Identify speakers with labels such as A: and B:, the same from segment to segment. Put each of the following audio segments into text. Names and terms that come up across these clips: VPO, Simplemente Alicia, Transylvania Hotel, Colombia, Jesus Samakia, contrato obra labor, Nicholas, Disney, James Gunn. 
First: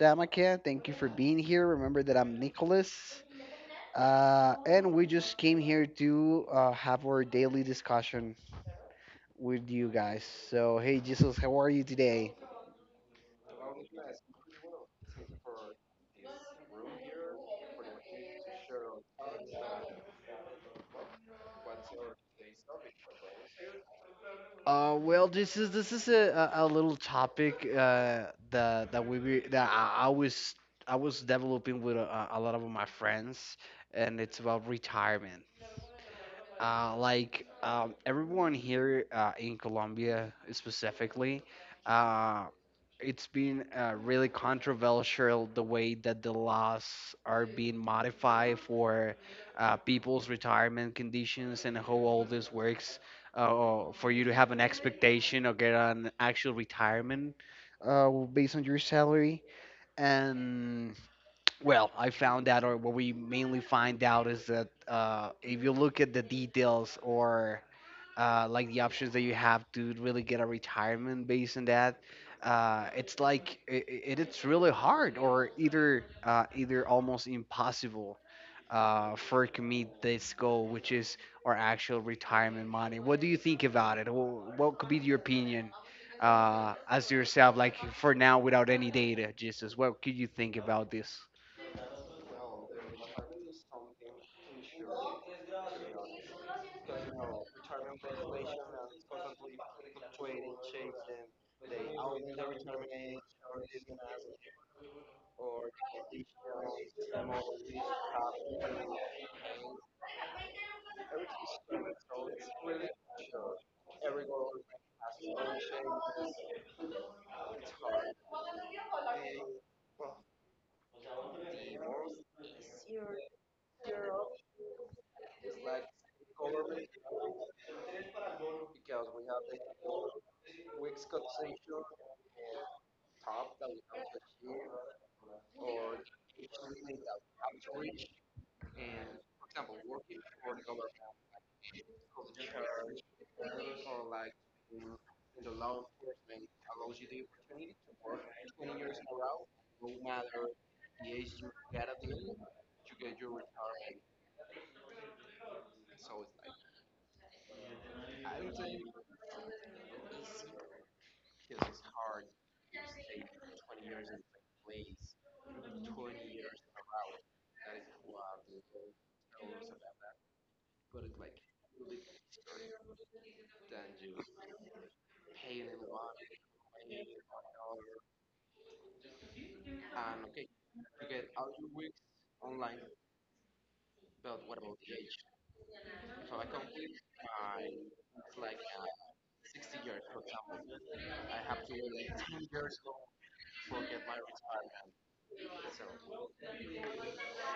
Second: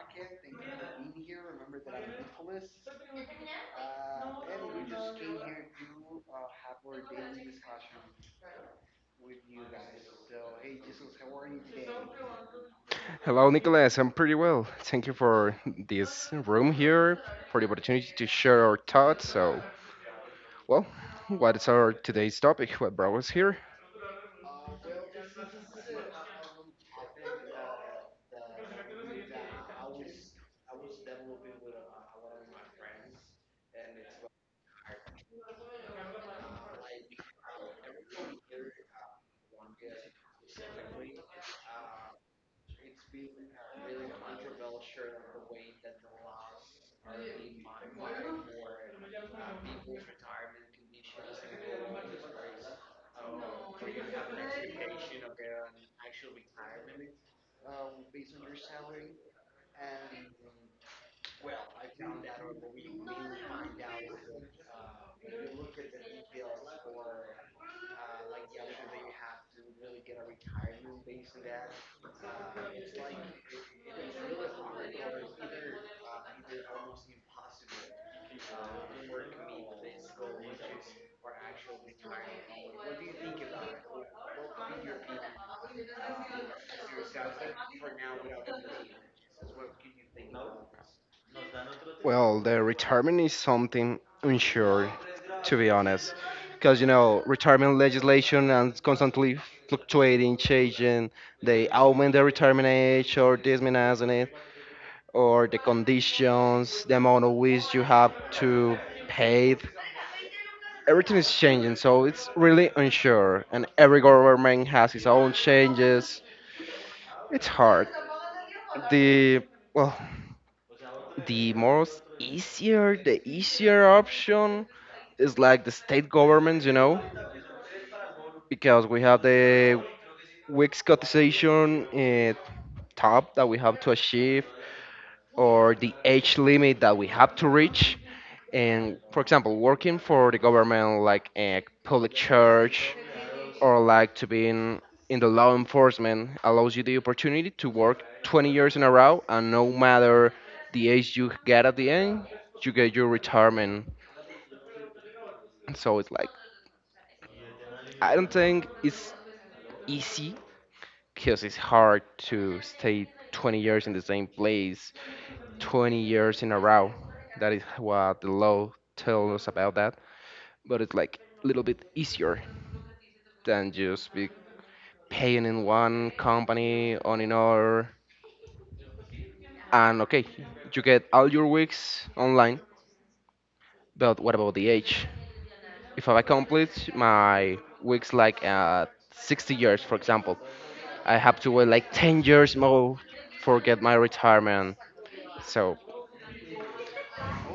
A: Samakia. Thank you for being here. Remember that I'm Nicholas, and we just came here to have our daily discussion with you guys. So, hey, Jesus, how are you today?
B: Hello, Nicholas. I'm pretty well. Thank you for this room here, for the opportunity to share our thoughts. So, well, what is our today's topic? What brought us here?
A: Well, this is a, a little topic that I was developing with a lot of my friends, and it's about retirement. Everyone here in Colombia specifically, uh, it's been really controversial the way that the laws are being modified for people's retirement conditions and how all this works for you to have an expectation or get an actual retirement based on your salary. And well, I found out, or what we mainly find out, is that if you look at the details or like the options that you have to really get a retirement based on that, it's like it's really hard, or either either almost impossible for it to meet this goal, which is our actual retirement money. What do you think about it? What could be your opinion as yourself, like for now, without any data, Jesus? What could you think about this?
B: Well, the retirement is something unsure, to be honest, because retirement legislation and constantly fluctuating, changing. They augment the retirement age or diminish it, or the conditions, the amount of which you have to pay. Everything is changing, so it's really unsure, and every government has its own changes. It's hard. The well, the easier option is like the state governments, because we have the weak cotization top that we have to achieve, or the age limit that we have to reach. And for example, working for the government, like a public church, or like to be in the law enforcement, allows you the opportunity to work 20 years in a row, and no matter the age you get at the end, you get your retirement. So it's like, I don't think it's easy because it's hard to stay 20 years in the same place 20 years in a row. That is what the law tells us about that. But it's like a little bit easier than just be paying in one company on another. And okay, you get all your weeks online. But what about the age? If I complete my weeks like at 60 years, for example, I have to wait like 10 years more for get my retirement. So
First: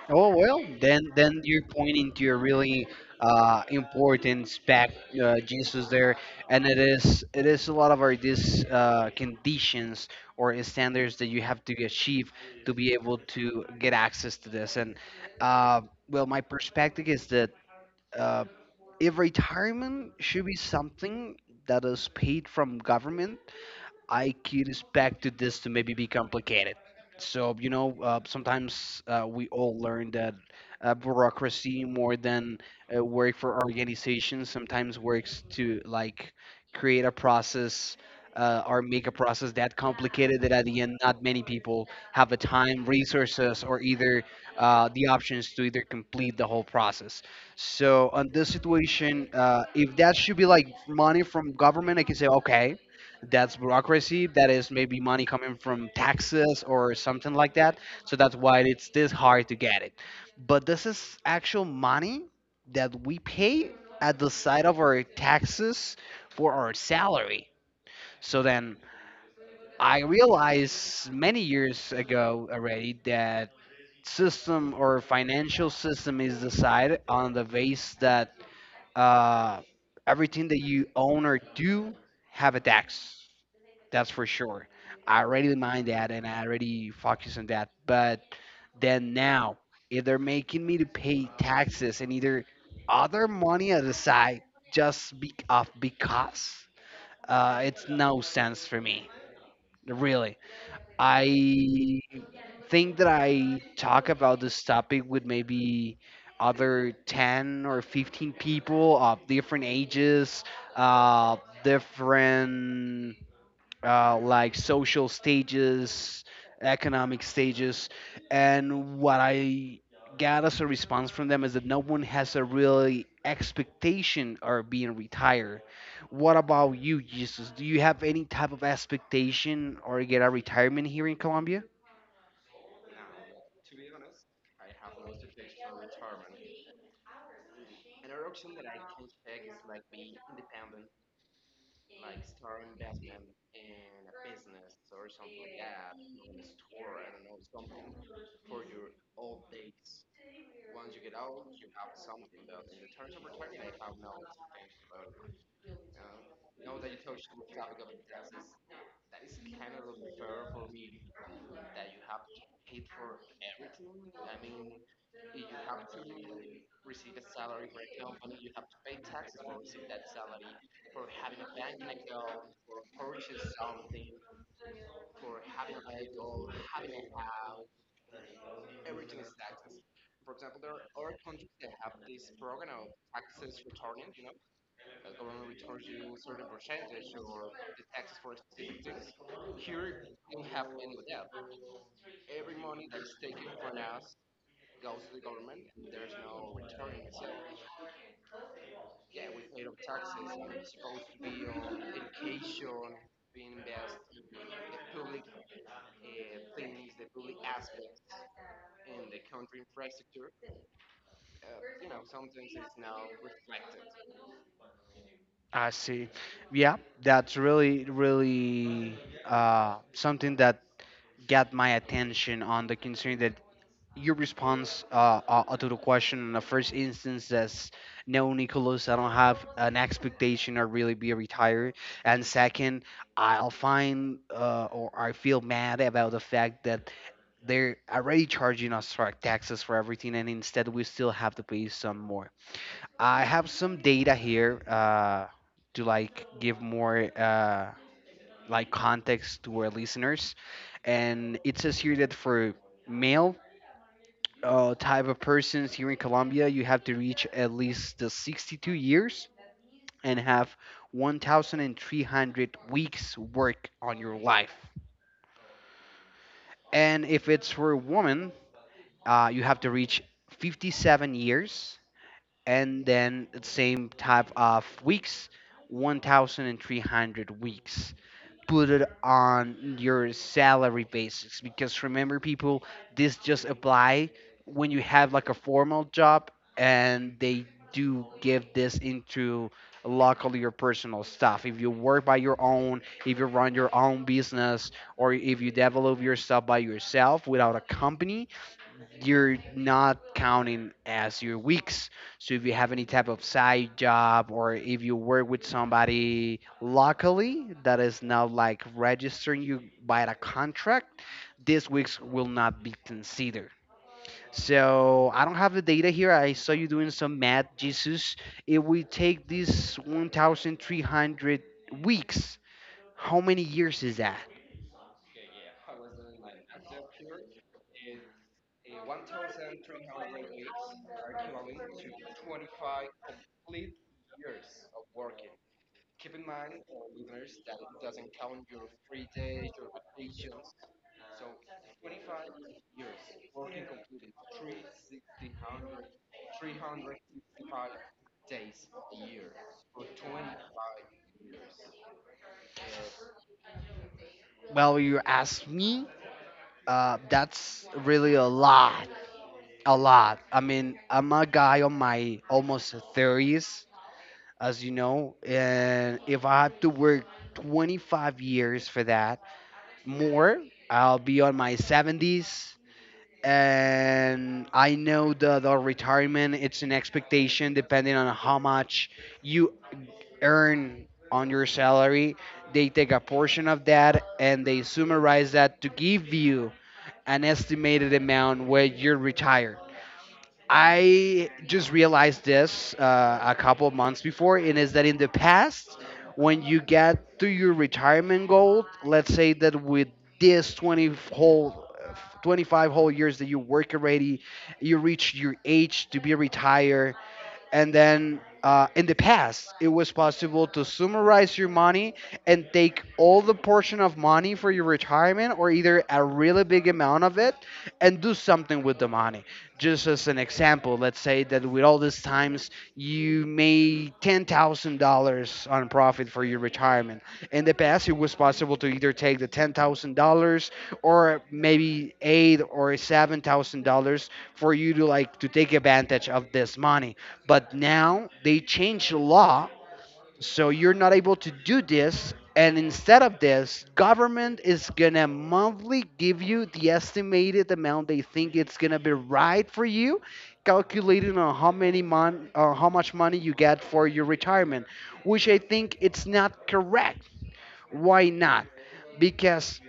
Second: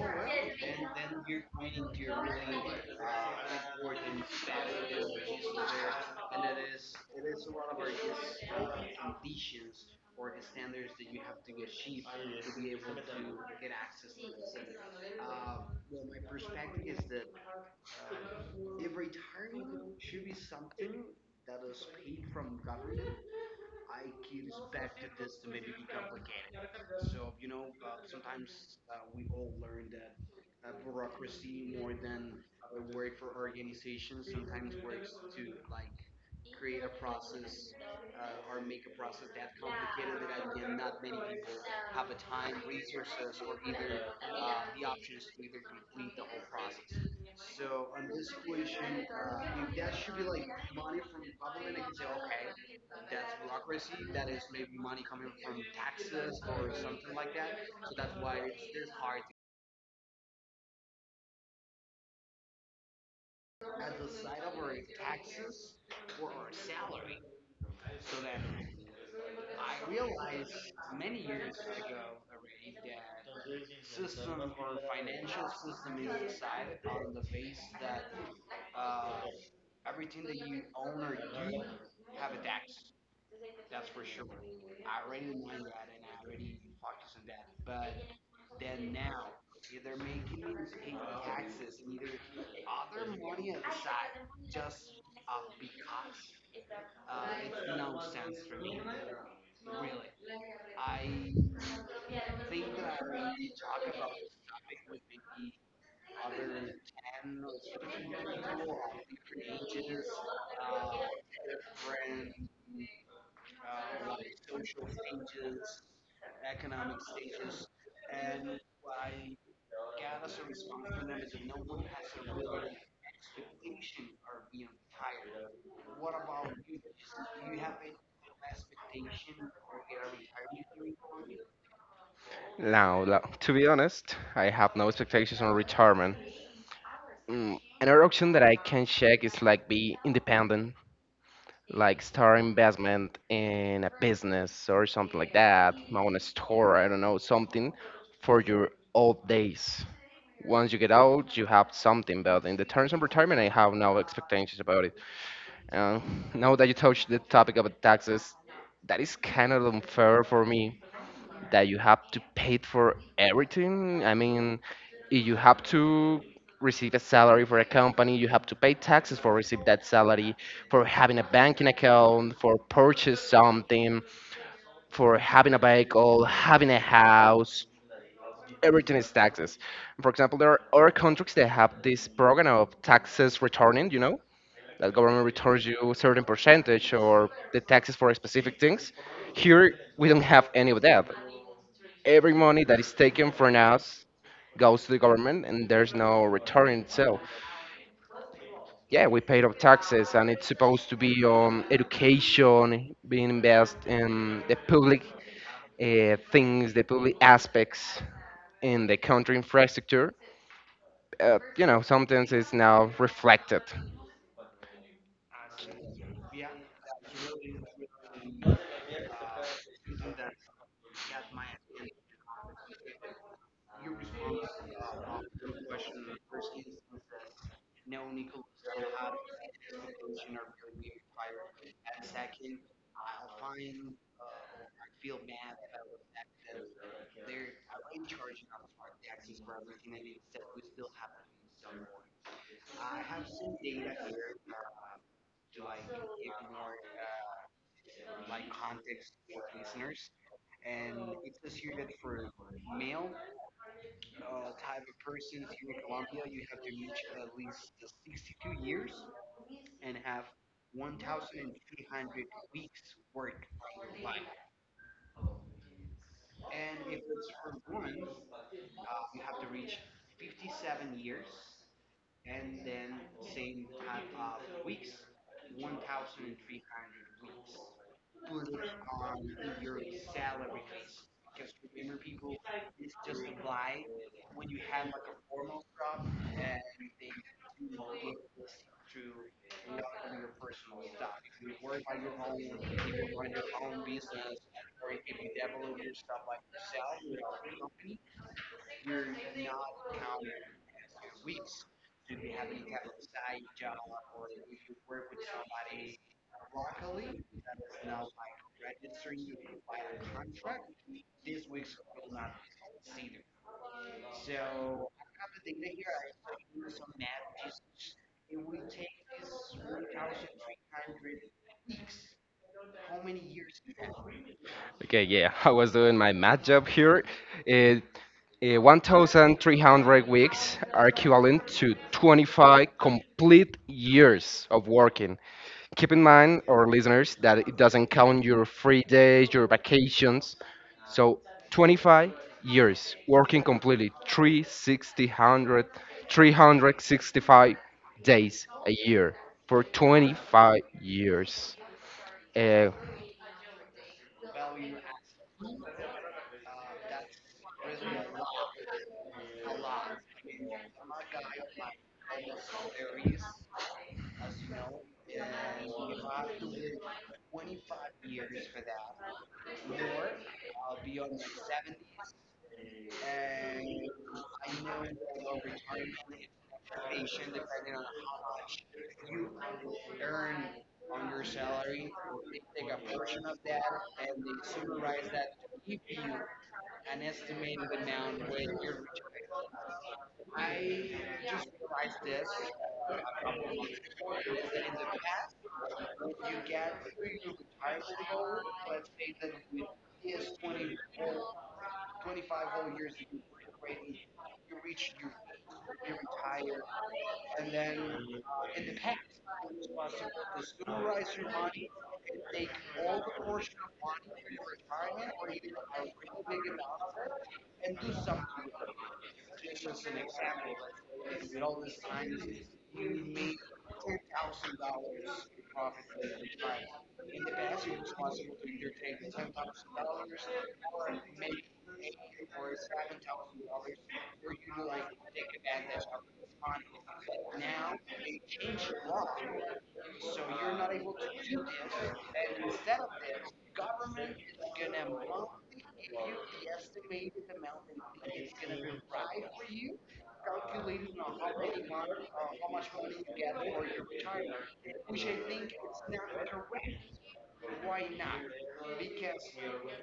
A: Oh well, then you're pointing to a really important spec Jesus there, and it is a lot of our these conditions or standards that you have to achieve to be able to get access to this. And uh, well, my perspective is that uh, if retirement should be something that is paid from government, I could expect this to maybe be complicated. So, you know, sometimes we all learn that bureaucracy more than work for organizations sometimes works to like create a process or make a process that complicated that at the end not many people have the time, resources, or either the options to either complete the whole process. So, on this situation, if that should be like money from government, I can say, okay, that's bureaucracy that is maybe money coming from taxes or something like that, so that's why it's this hard to get it. But this is actual money that we pay at the side of our taxes for our salary. So then I realized many years ago already that system or financial system is decided on the base that uh, everything that you own or do have a tax. That's for sure. I already mind that and I already focus on that. But then now, if they're making me to pay taxes and either other money at the side, just be off, because it's no sense for me. Really, I think that I talk about this topic with maybe other 10 or 15 people of different ages, uh, different like social stages, economic stages, and what I got as a response from them is that no one has a really expectation of being retired. What about you, Jesus? Do you have any type of expectation or get a retirement here in Colombia?
B: Now, to be honest, I have no expectations on retirement. Another option that I can check is like be independent, like start investment in a business or something like that, own a store, I don't know, something for your old days. Once you get out, you have something, but in the terms of retirement, I have no expectations about it. Uh, Now that you touched the topic about taxes, that is kind of unfair for me that you have to pay for everything. I mean, if you have to receive a salary for a company, you have to pay taxes for receive that salary, for having a banking account, for purchase something, for having a vehicle, having a house. Everything is taxes. For example, there are other countries that have this program of taxes returning. That government returns you a certain percentage or the taxes for specific things. Here we don't have any of that. Every money that is taken from us goes to the government and there's no return. So, yeah, we paid our taxes and it's supposed to be on education, being invest in the public things, the public aspects in the country infrastructure. Sometimes it's now reflected.
A: I see. Yeah, that's really, really something that got my attention on the concern that your response to the question in the first instance, that's no, Nicholas, I don't have an expectation or really be retired. And second, I'll find or I feel mad about the fact that they're already charging us for our taxes for everything and instead we still have to pay some more. I have some data here to like give more like context to our listeners, and it says here that for male type of persons here in Colombia, you have to reach at least the 62 years and have 1,300 weeks work on your life. And if it's for a woman, you have to reach 57 years and then the same type of weeks, 1,300 weeks. Put it on your salary basis, because remember people, this just apply when you have like a formal job, and they do give this into luckily your personal stuff. If you work by your own, if you run your own business, or if you develop yourself by yourself without a company, you're not counting as your weeks. So if you have any type of side job or if you work with somebody locally that is now like registering you by a contract, these weeks will not be considered. So I don't have the data here. I saw you doing some math, Jesus. If we take these 1,300 weeks, how many years is that?
B: Okay, yeah, I was doing my math job here. Uh, 1,300 weeks are equivalent to 25 complete years of working. Keep in mind, our listeners, that it doesn't count your free days, your vacations. So 25 years working completely, 360, 365 days a year for 25 years. Uh,
A: Well, you ask me, that's really a lot. A lot. I mean, I'm a guy on my almost 30s, as you know, and if I have to work 25 years for that, more, I'll be on my 70s. And I know the retirement, it's an expectation depending on how much you earn on your salary. They take a portion of that and they summarize that to give you an estimated amount where you retire. I just realized this a couple of months before, and is that in the past, when you get to your retirement goal, let's say that with this 20 whole, 25 whole years that you work already, you reach your age to be retired, and then in the past, it was possible to summarize your money and take all the portion of money for your retirement or either a really big amount of it and do something with the money. Just as an example, let's say that with all these times you made $10,000 on profit for your retirement. In the past, it was possible to either take the $10,000 or maybe eight or $7,000 for you to like to take advantage of this money. But now they changed the law, so you're not able to do this. And instead of this, government is gonna monthly give you the estimated amount they think it's gonna be right for you, calculating on how many how much money you get for your retirement, which I think it's not correct. Why not? Because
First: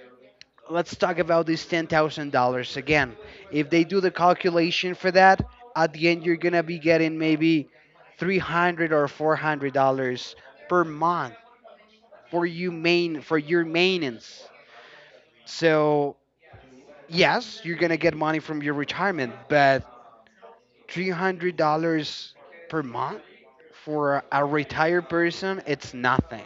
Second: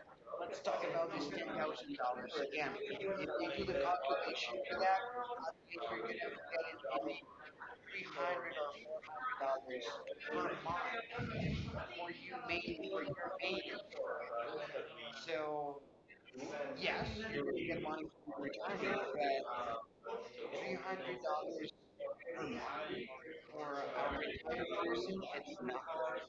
A: let's talk about this $10,000 again. If they do the calculation for that, at the end you're going to be getting maybe 300 or $400 per month for your maintenance. So, yes, you're going to get money from your retirement, but $300 per month for a retired person, it's nothing.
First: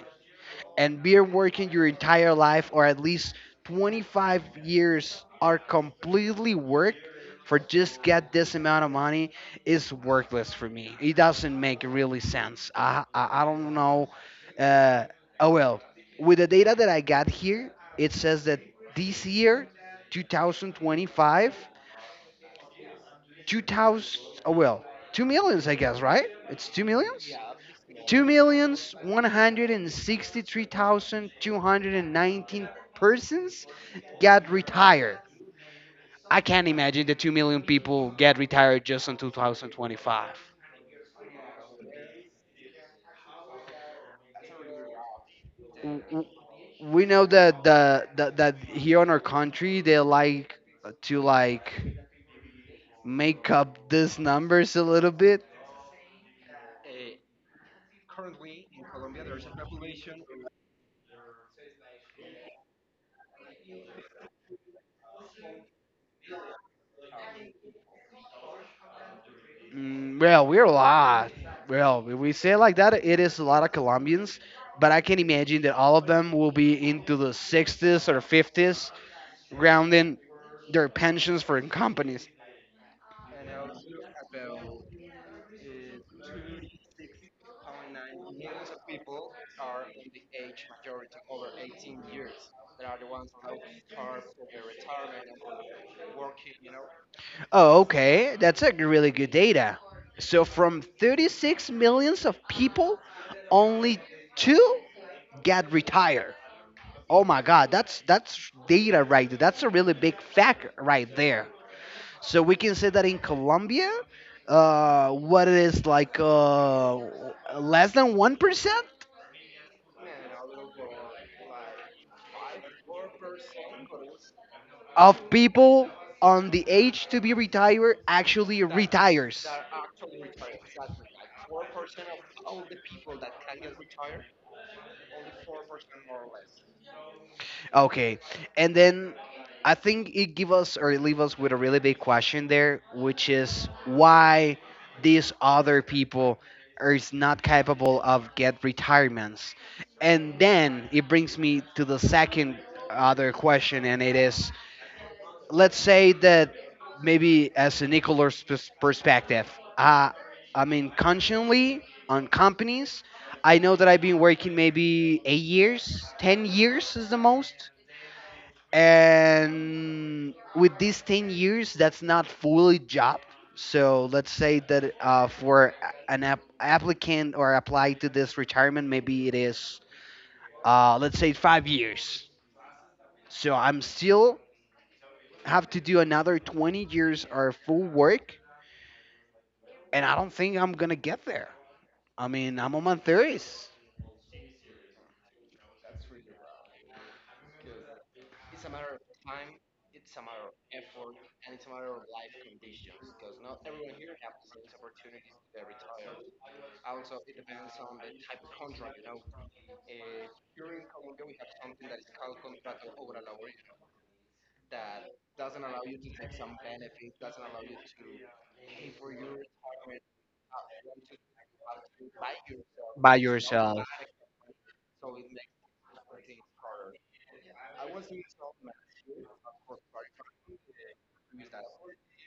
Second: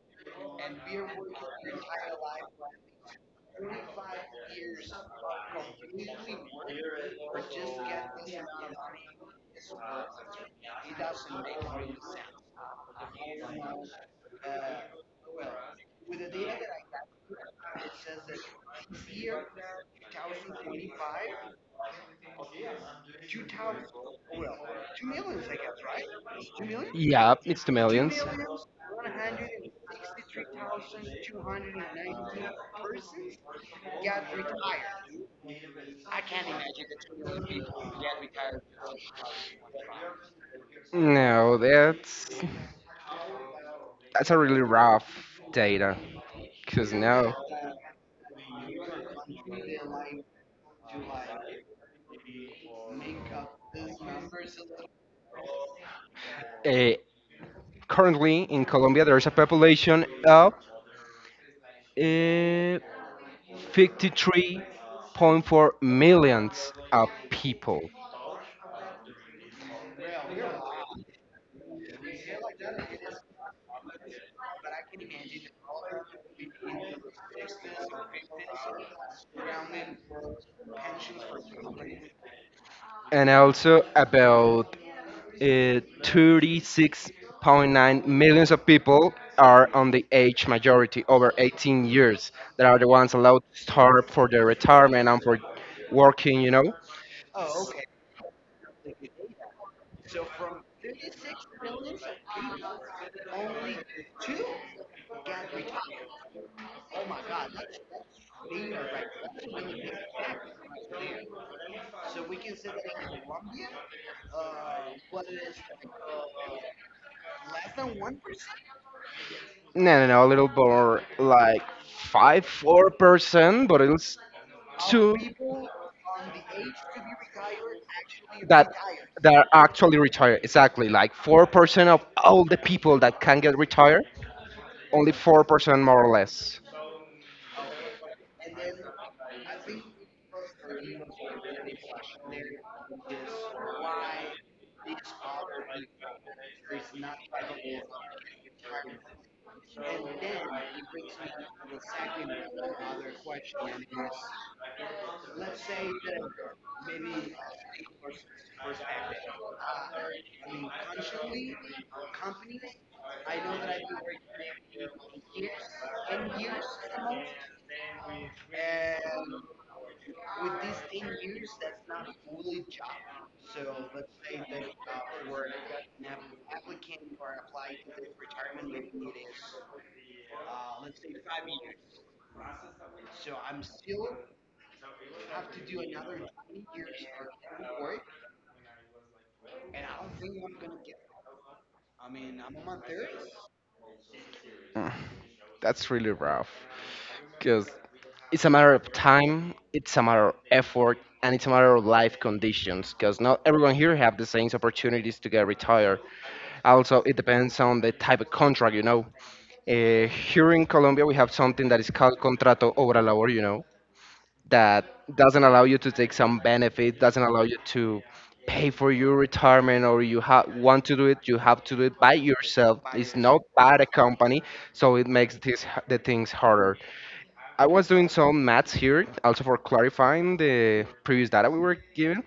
A: And beer working your entire life, or at least 25 years are completely work, for just get this amount of money is worthless for me. It doesn't make really sense. I don't know. Uh, oh well, with the data that I got here, it says that this year, 2025, 2000. Oh well, two millions I guess, right? It's two millions.
B: yeah, it's the millions.
A: Two millions 163,219 persons got retired. I can't imagine the 2 million people get retired just in 2025.
B: No, that's a really rough data.
A: W- w-
B: Because
A: We know
B: now,
A: that that that here in our country they like to like make up these numbers a little bit.
B: uh, currently in Colombia, there's a population of uh, 53.4 millions of people,
A: Mm, well, we're a lot. Well, if we say it like that, it is a lot of Colombians, but I can imagine that all of them will be into the 60s or 50s, grounding their pensions for companies.
B: and also about 36.9 millions of people are on the age majority over 18 years that are the ones allowed to start for their retirement and for working.
A: Oh, okay, that's a really good data. So from 36 millions of people, only two got retired. Oh my God, that's data right. there. That's a really big fact right there. So we can say that in Colombia, what it is like less than 1%
B: No, no, no, a little more like five, 4%, but it's two
A: of
B: people
A: people on the age to be retired
B: that
A: actually
B: that are
A: retires.
B: actually retired. Exactly, like 4% of all the people that can get retired, only 4% more or less.
A: Okay, and then I think it give us or it leave us with a really big question there, which is why these other people are is not capable of get retirements, and then it brings me to the second other question, and it is let's say that maybe as a Nicholas perspective, uh, I mean consciously on companies. I know that I've been working maybe 8 years, 10 years is the most, and with these 10 years that's not fully job. So let's say that for applicant or apply to this retirement maybe it is let's say 5 years. So I'm still have to do another 20 years or full work, and I don't think I'm gonna get there. I mean, I'm on my 30s.
B: Mm, That's really rough, because it's a matter of time, it's a matter of effort, and it's a matter of life conditions. Because not everyone here have the same opportunities to get retired. Also, it depends on the type of contract, you know. Here in Colombia, we have something that is called contrato obra labor, that doesn't allow you to take some benefit, doesn't allow you to pay for your retirement or you want to do it, you have to do it by yourself. It's
A: By
B: not by
A: yourself.
B: the company, so it makes this, the things harder. I was doing some maths here, also for clarifying the previous data we were given.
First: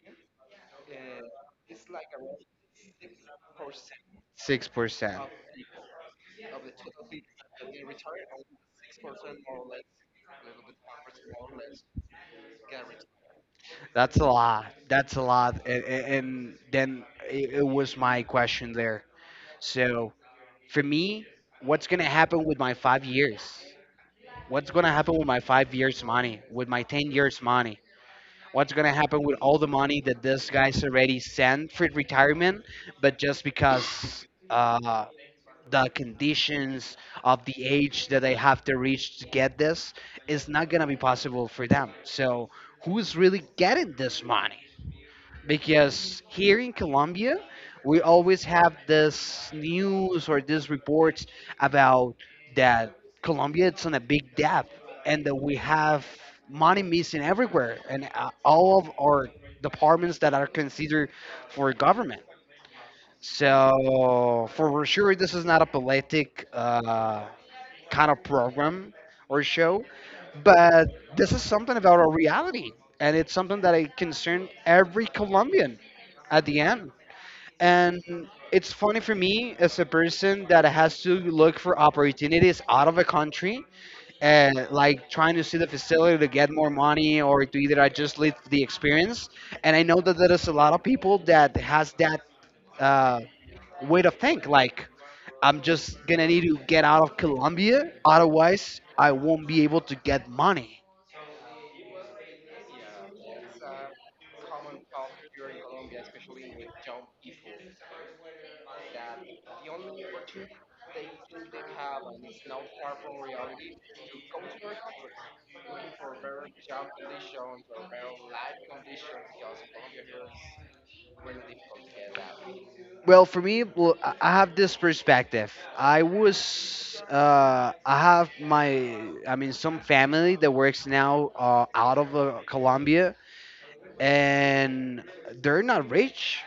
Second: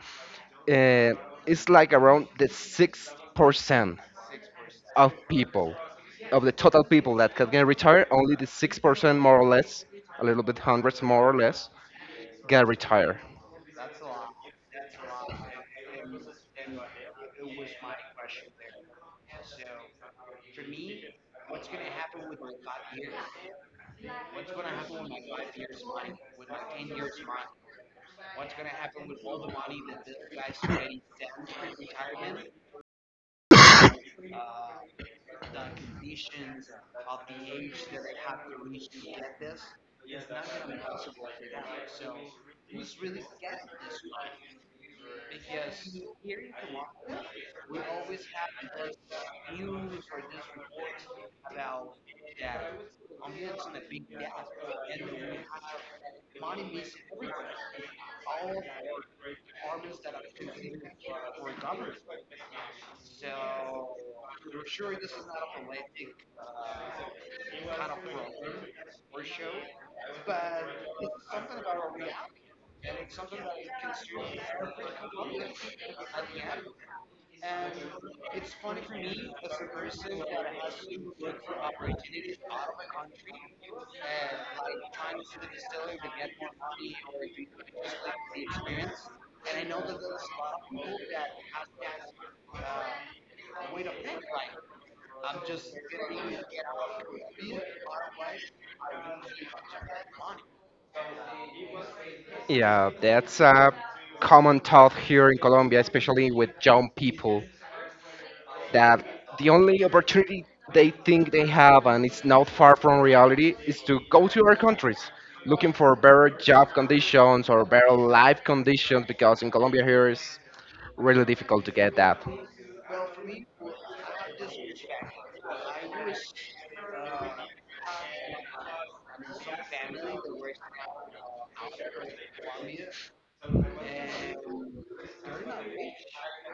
B: Uh, it's like around the 6% of
A: 6%.
B: people, of the total people that can get retired, only the 6%, more or less, a little bit hundreds, more or less, get retired.
A: That's a lot. That's a lot. And then it was my question there. So for me, what's gonna happen with my 5 years? What's gonna happen with my 5 years money? With my 10 years money? What's gonna happen with all the money that this guy's already sent for retirement? But just because the conditions of the age that they have to reach to get this is not gonna be possible for them. So who's really getting this money? Because here in Colombia, we always have this news or these reports about that Colombia it's on a big debt, and that we have money missing everywhere, and all of our departments that are considered for government. So for sure, this is not a politic. Kind of program or show, but this is something about our reality, and it's something that I concern every Colombian at the end, and it's funny for me as a person that has to look for opportunities out of a country and like trying to see the facility to get more money or to either I just live the experience. And I know that there is a lot of people that has that uh, way to think. Like I'm just gonna need to get out of Colombia, otherwise I won't be able to get money.
B: Yeah, that's a common thought here in Colombia, especially with young people, that the only opportunity they think they have, and it's not far from reality, is to go to other countries looking for better job conditions or better life conditions because in Colombia here is really difficult to get that.
A: Well, for me, well, I have this perspective. I was, I have my, I mean, some family that works now out of Colombia, and they're not rich.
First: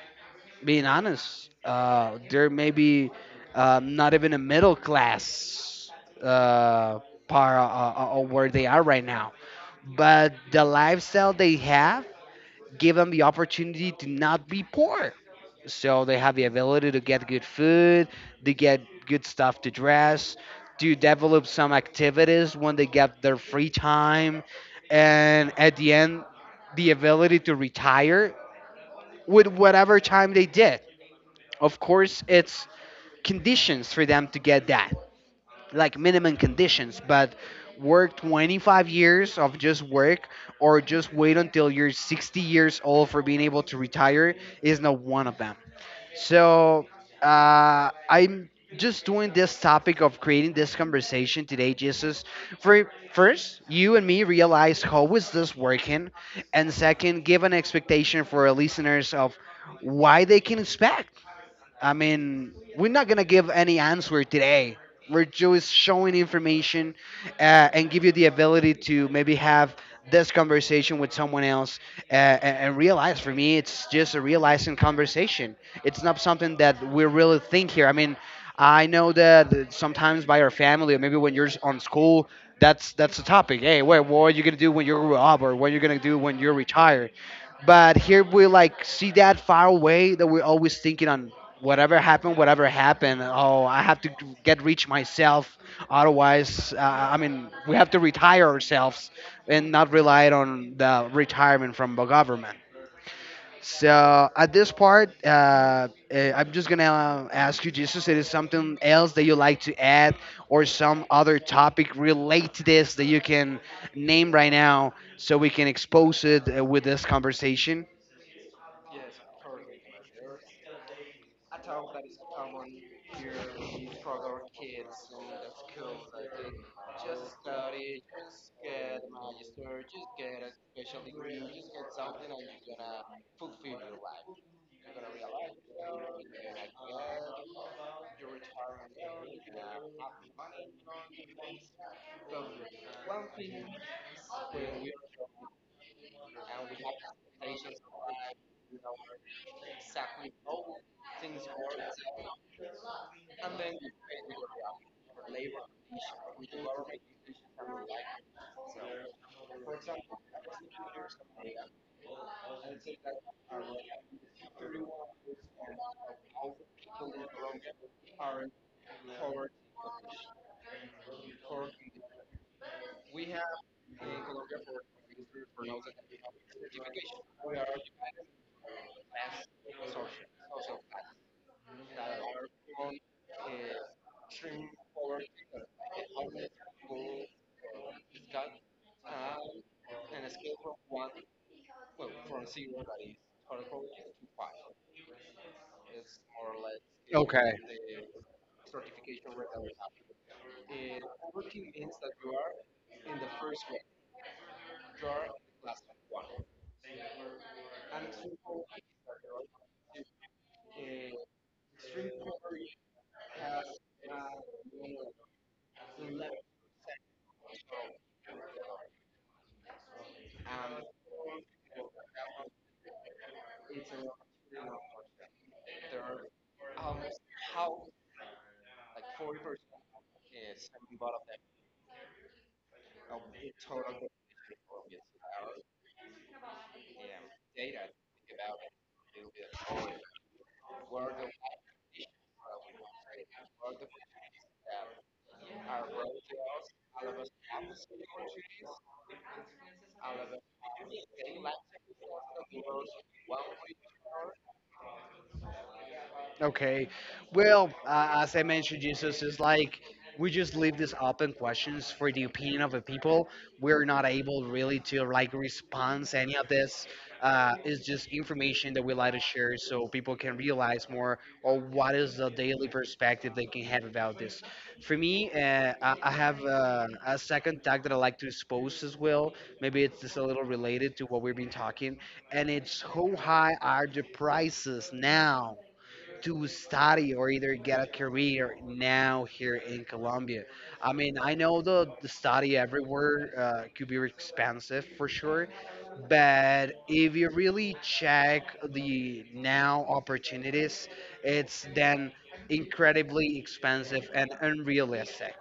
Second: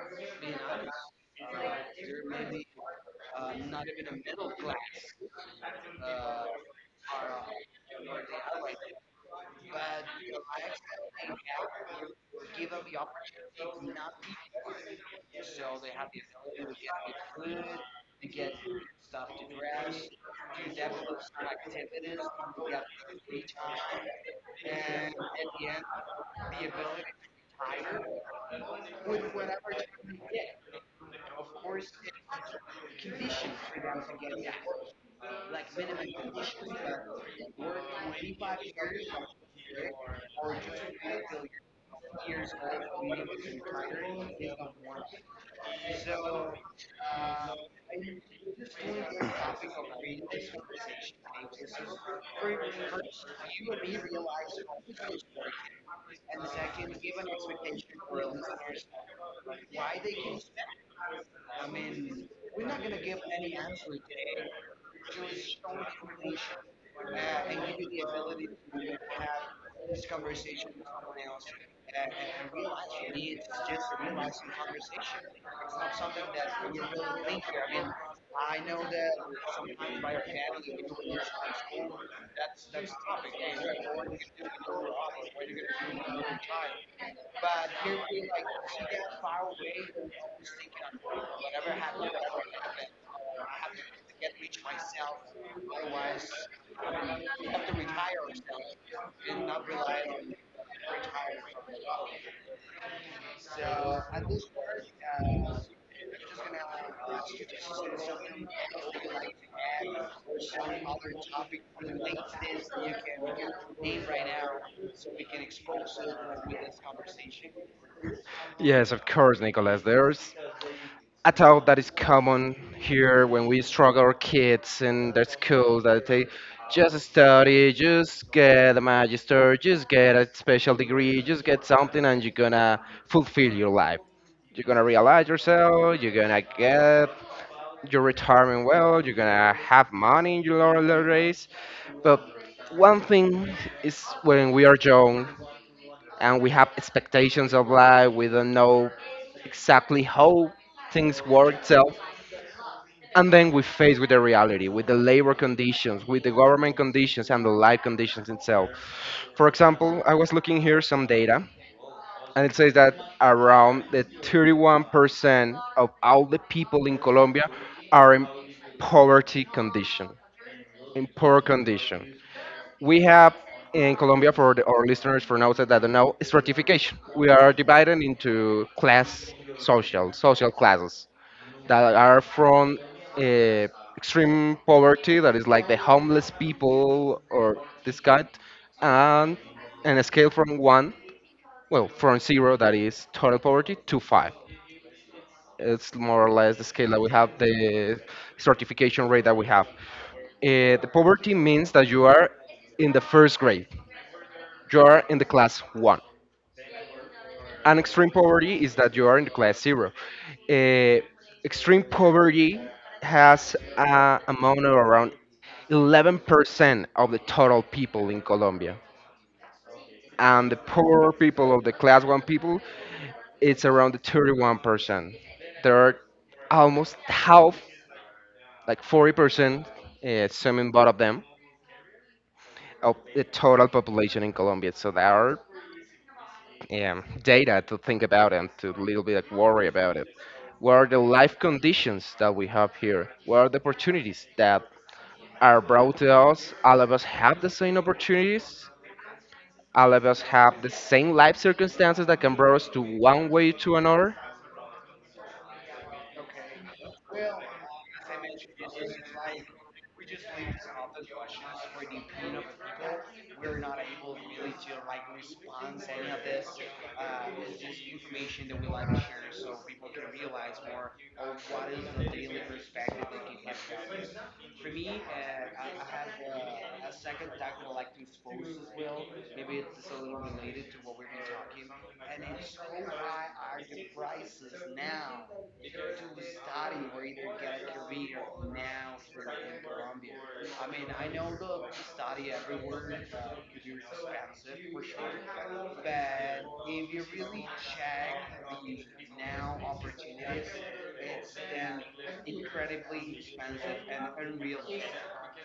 A: Being honest, they're maybe not even a middle class uh, part of where they are right now, but the lifestyle they have give them the opportunity to not be poor. So they have the ability to get good food, to get good stuff to dress, to develop some activities when they get their free time, and at the end, the ability to retire with whatever time they did. Of course, it's conditions for them to get that like minimum conditions, but work 25 years of just work or just wait until you're 60 years old for being able to retire is not one of them. So I'm just doing this topic of creating this conversation today, Jesus. For first, you and me realize how is this working, and second, give an expectation for our listeners of why they can expect. I mean, we're not gonna give any answer today. We're just showing information and give you the ability to maybe have this conversation with someone else and realize. For me, it's just a realizing conversation. It's not something that we really think here. I mean, I know that sometimes by our family or maybe when you're on school, that's the topic. Hey, wait, what are you gonna do when you grow up, or what are you gonna do when you're retired? But here we like see that far away that we're always thinking on whatever happened, whatever happened. Oh, I have to get rich myself. Otherwise, I mean, we have to retire ourselves and not rely on the retirement from the government. So at this part, I'm just gonna ask you, Jesus, it is something else that you like to add, or some other topic relate to this that you can name right now, so we can expose it with this conversation.
B: Yes, of course, Nicolas. There's a thought that is common here when we struggle our kids in their school that they just study, just get a magister, just get a special degree, just get something and you're gonna fulfill your life. You're gonna realize yourself, you're gonna get your retirement well, you're gonna have money in your laurel days. But one thing is when we are young and we have expectations of life. We don't know exactly how things work itself. And then we face with the reality, with the labor conditions, with the government conditions, and the life conditions itself. For example, I was looking here some data, and it says that around the 31% of all the people in Colombia are in poverty condition, in poor condition we have in Colombia, for our listeners for now, that don't know, stratification. We are divided into class social, social classes that are from uh, extreme poverty, that is like the homeless people or this kind, and, and a scale from one, well, from zero, that is total poverty, to five. It's more or less the scale that we have, the stratification rate that we have. The poverty means that you are in the first grade, you are in the class one. And extreme poverty is that you are in the class zero. Uh, Extreme poverty has a amount of around 11% of the total people in Colombia. And the poor people of the class one people, it's around the 31%. There are almost half, like 40%, some in both of them, of the total population in Colombia. So there are, yeah, data to think about and to a little bit like worry about it. What are the life conditions that we have here? What are the opportunities that are brought to us? All of us have the same opportunities. All of us have the same life circumstances that can bring us to one way to another.
A: Okay. Well, as I mentioned, Jesus is like we just leave this open questions for the opinion of the people. We're not able really to like respond to any of this. It's just information that we like to share so people can realize more or what is the daily perspective they can have about this. For me, I have a second tag that I like to expose as well. Maybe it's just a little related to what we've been talking, and it's how high are the prices now to study or either get a career now here in Colombia. I mean, I know the study everywhere could be expensive for sure, but if you really check the now opportunities, it's then incredibly expensive and unrealistic.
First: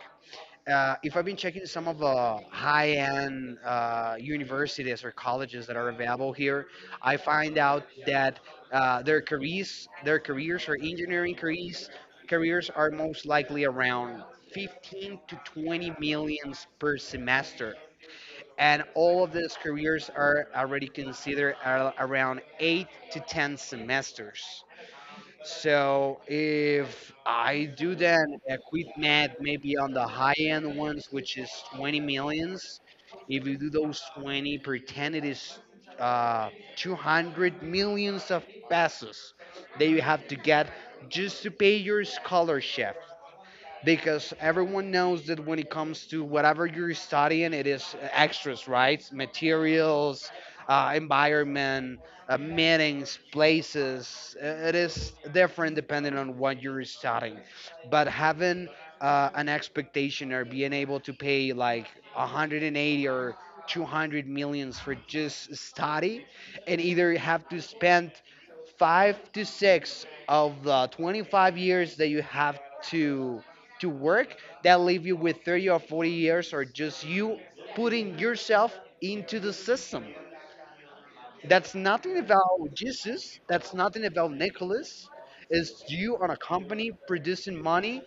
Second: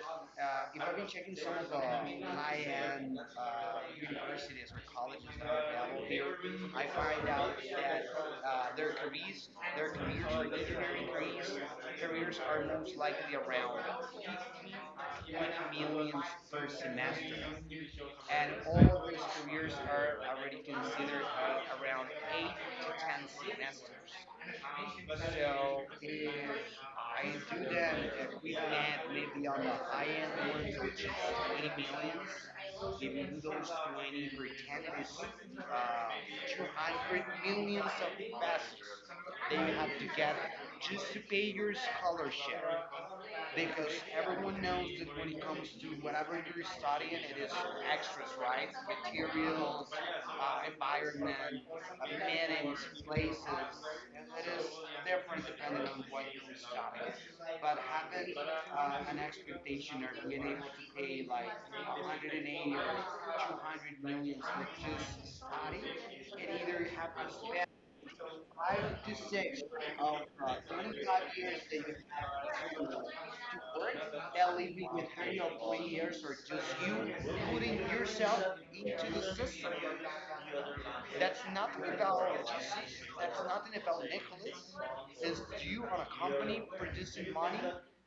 A: If I've been checking some of the high-end universities or colleges that are available here, I find out that their careers or engineering careers, careers are most likely around 15 to 20 millions per semester, and all of these careers are already considered around eight to 10 semesters. So if I do that, a quick math maybe on the high end ones, which is 20 millions. If you do those 20, pretend it is uh, 200 millions of pesos that you have to get just to pay your scholarship, because everyone knows that when it comes to whatever you're studying, it is extras, right? Materials, environment, meetings, places. It is different depending on what you're studying. But having an expectation or being able to pay like 180 or 200 millions for just study, and either have to spend five to six of the 25 years that you have to work, that leave you with 30 or 40 years or just you putting yourself into the system. That's nothing about Jesus. That's nothing about Nicholas. It's you on a company producing money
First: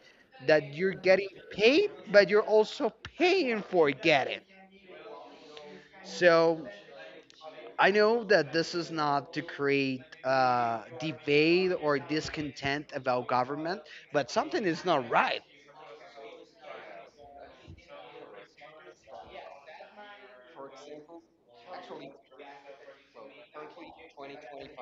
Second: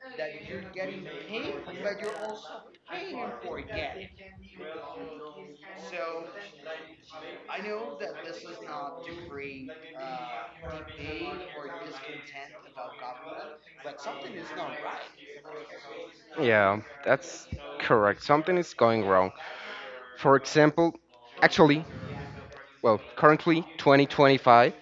A: that you're getting paid, but you're also paying for getting. So I know that this is not to create debate or discontent about government, but something is not right.
B: Yeah, that's correct. Something is going wrong. For example, actually, well, currently 2025,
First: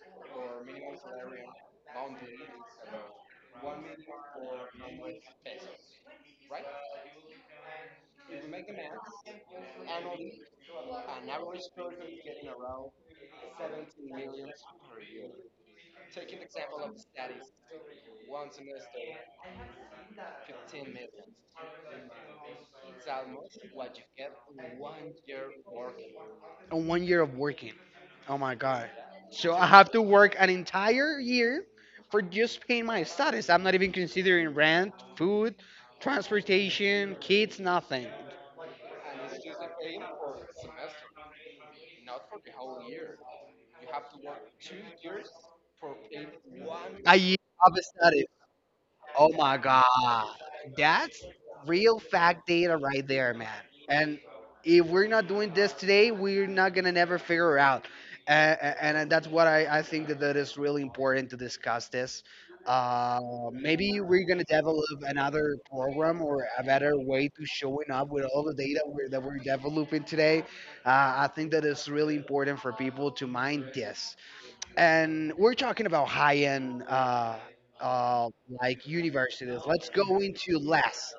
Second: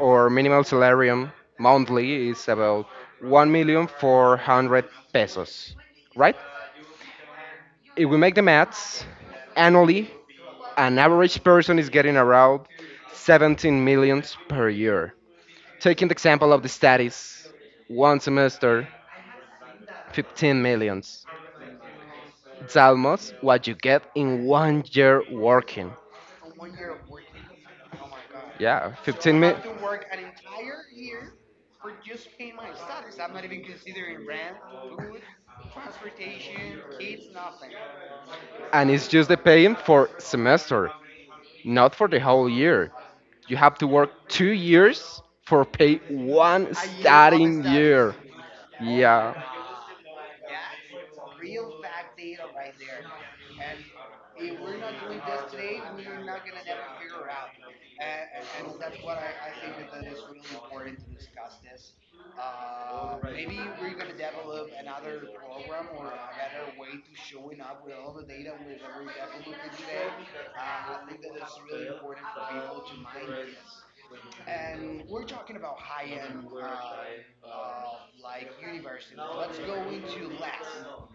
B: our minimal salarium monthly is about 1,400 pesos, right? If we make the maths, annually, an average person is getting around 17 millions per year. Taking the example of the studies, one semester, 15 millions. It's almost what you get in one year working.
A: On 1 year of working. Oh my
B: Yeah,
A: god.
B: so 15
A: So
B: minutes.
A: I have to work an entire year for just paying my studies. I'm not even considering rent, food, transportation, kids, nothing.
B: And it's just the paying for semester, not for the whole year. You have to work 2 years for pay one
A: A year
B: starting
A: of
B: year.
A: studies.
B: Oh
A: Oh
B: Yeah.
A: my god, that's real fact data right there, man. And if we're not doing this today, we're not gonna never figure it out. And That's what I think that, that is really important to discuss this. Uh, Maybe we're gonna develop another program or a better way to showing up with all the data that we're developing today. I think that it's really important for people to mind this, and we're talking about high end uh, like universities. Let's go into less.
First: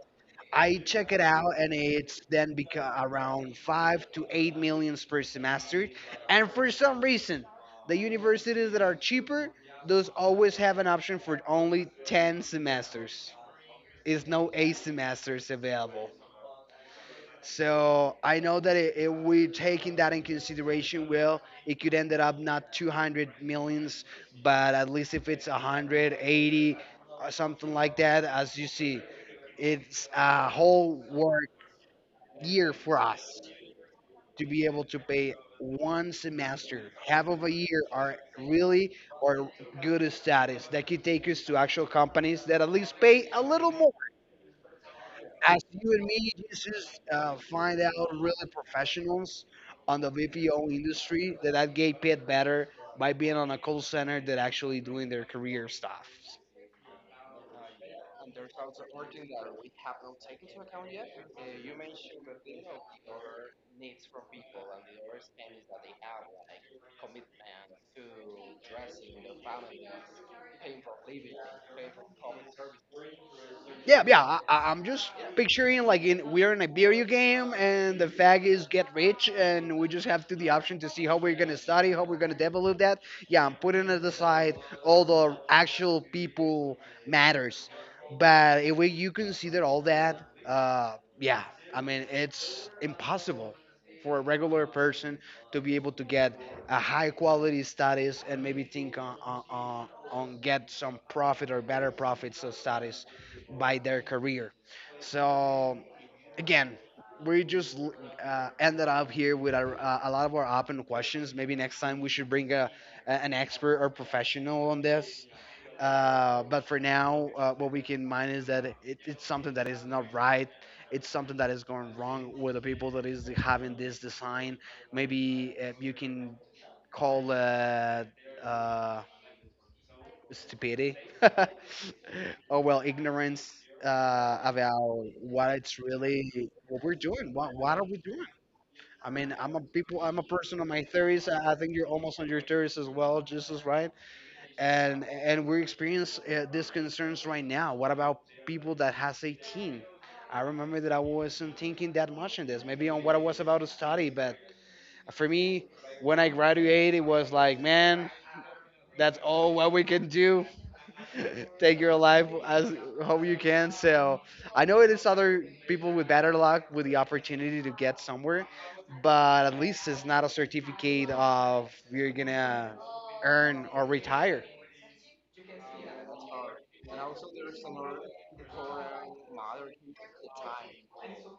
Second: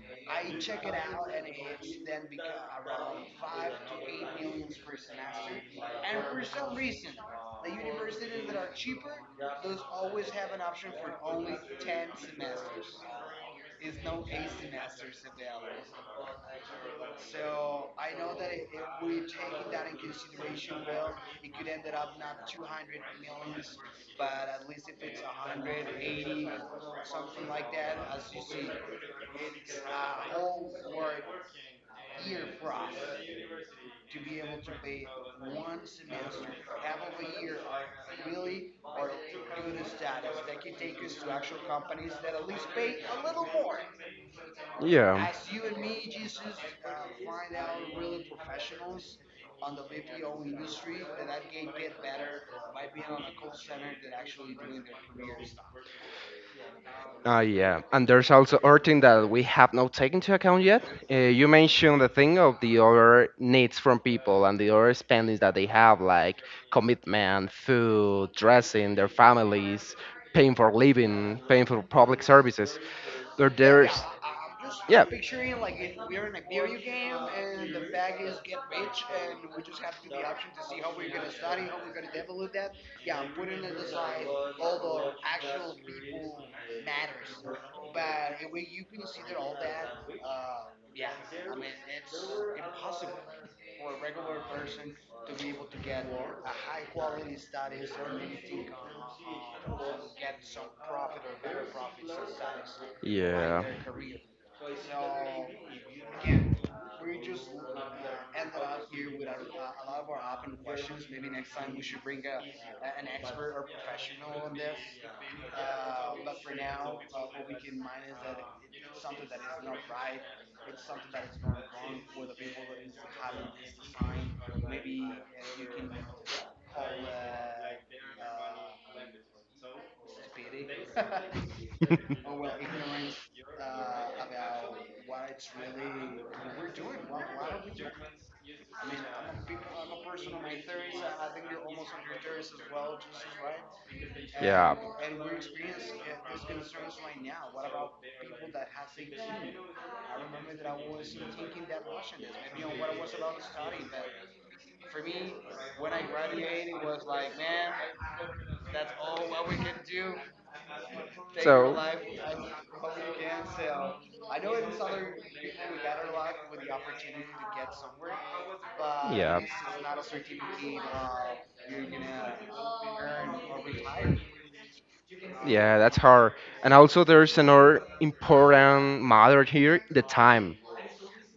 A: I check it out, and it's then around five to eight millions per semester. And for some reason, the universities that are cheaper, those always have an option for only ten semesters. Is no eight semesters available. So I know that if we're taking that in consideration, well, it could end up not 200 millions, but at least if it's 180 or something like that, as you see, it's a whole work year for us to be able to pay one semester, half of a year, are really or good studies that could take us to actual companies that at least pay a little more,
B: Yeah.
A: as you and me just find out really professionals on the VPO industry that get paid better by being on a call center than actually doing their career stuff.
B: Yeah, and there's also other thing that we have not taken into account yet. You mentioned the thing of the other needs from people and the other spendings that they have, like commitment, food, dressing, their families, paying for living, paying for public services. There's,
A: Yeah, yeah. I'm
B: yeah,
A: just picturing like in we're in a video game, and the fact is get rich, and we just have to the option to see how we're gonna study, how we're gonna develop that. Yeah, I'm putting it aside all the actual people matters, but if we, you consider all that, yeah, I mean it's impossible for a regular person to be able to get a high quality status and maybe think on get some profit or better profits or status
B: yeah,
A: by their career. So again, we just ended up here with our, a lot of our open questions. Maybe next time we should bring an expert or professional on this, but for now, what we can mind is that it's something that is not right. It's something that is going wrong with the people that is having this design. Maybe you can call uh, stupidity or well ignorance about what it's really what we're doing. What are we doing? I mean, I'm a people. I'm a person in my thirties. I think you're almost on your thirties as well, Jesus, right?
B: yeah.
A: And we experience these concerns right now. What about people that has 18? I remember that I wasn't thinking that much in this, maybe on what I was about to study. But for me, when I graduated, it was like, man, that's all what we can do.
B: So,
A: Take your life as how you can. So I
B: So
A: know it is other people with better luck with the opportunity to get somewhere,
B: yeah.
A: but at least it's not a certificate of you're gonna earn or retire
B: Yeah, that's hard. And also, there's another important matter here, the time.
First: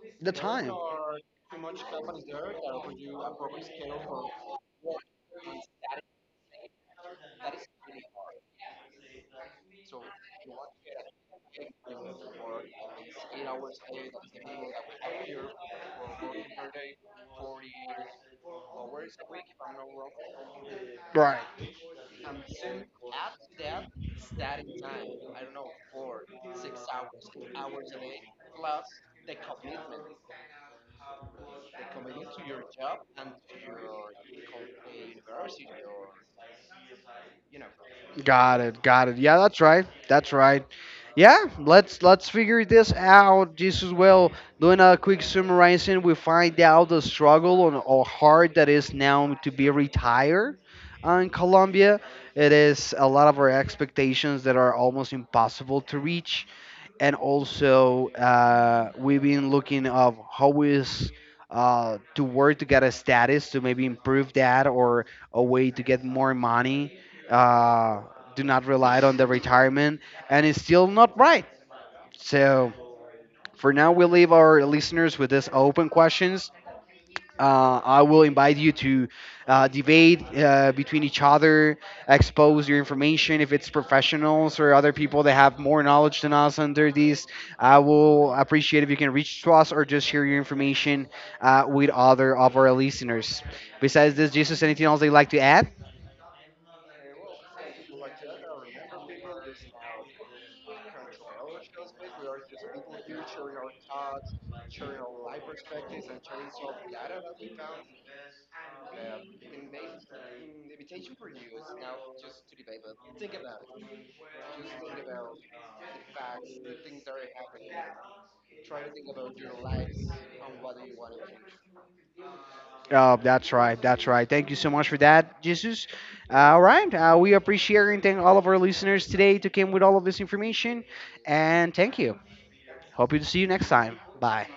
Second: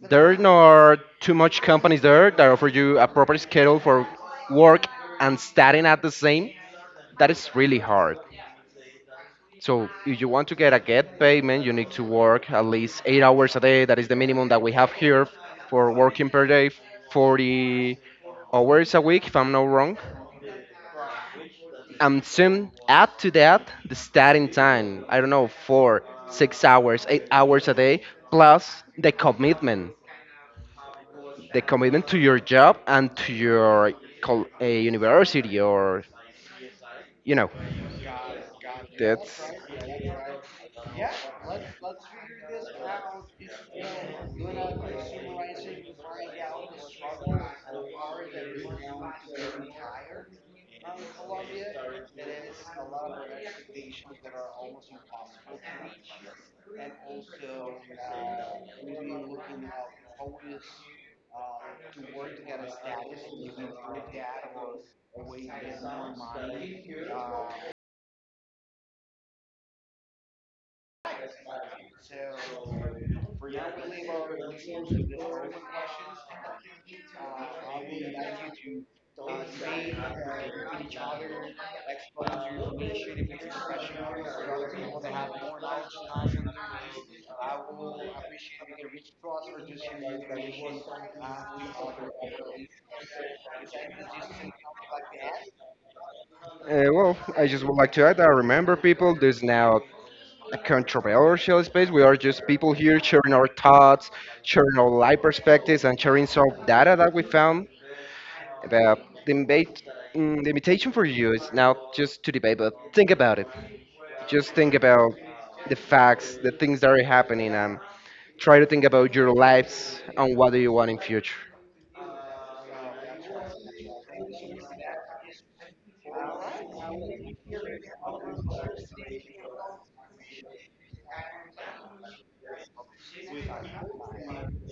A: the
B: There time.
A: time.
B: Are not too much companies there that offer you a proper schedule for work and studying at the same. That is really hard. So if you want to get payment, you need to work at least 8 hours a day. That is the minimum that we have here for working per day, 40 hours a week, if I'm not wrong.
A: Right.
B: And soon add to that the starting time. I don't know, four, 6 hours, 8 hours a day, plus the commitment, to your job and to your a university or you know,
A: Got it. Got it.
B: that's
A: Yeah, that's right. That's right. Yeah, let's figure this out. Just as well, doing a quick summarizing, we find out the struggle on or hard that is now to be retired in Colombia. It is a lot of our expectations that are almost impossible to reach, and also we've been looking of how is to work to get a status to maybe improve that or a way to get more money uh, do not rely on the retirement, and it's still not right. So for now, we leave our listeners with this open questions. I will invite you to debate between each other, expose your information if it's professionals or other people that have more knowledge than us under these. I will appreciate if you can reach to us or just share your information with other of our listeners. Besides this, Jesus, anything else they'd like to add?
B: Well, I just would like to add. I remember people. There's now a controversial space. We are just people here sharing our thoughts, sharing our life perspectives, and sharing some data that we found. About the debate, the invitation for you is now just to debate, but think about it. Just think about the facts, the things that are happening, and try to think about your lives and what do you want in future.
A: Oh, that's right. That's right. Thank you so much for that, Jesus. All right. We appreciate and thank all of our listeners today to came with all of this information. And thank you. Hope you to see you next time. Bye.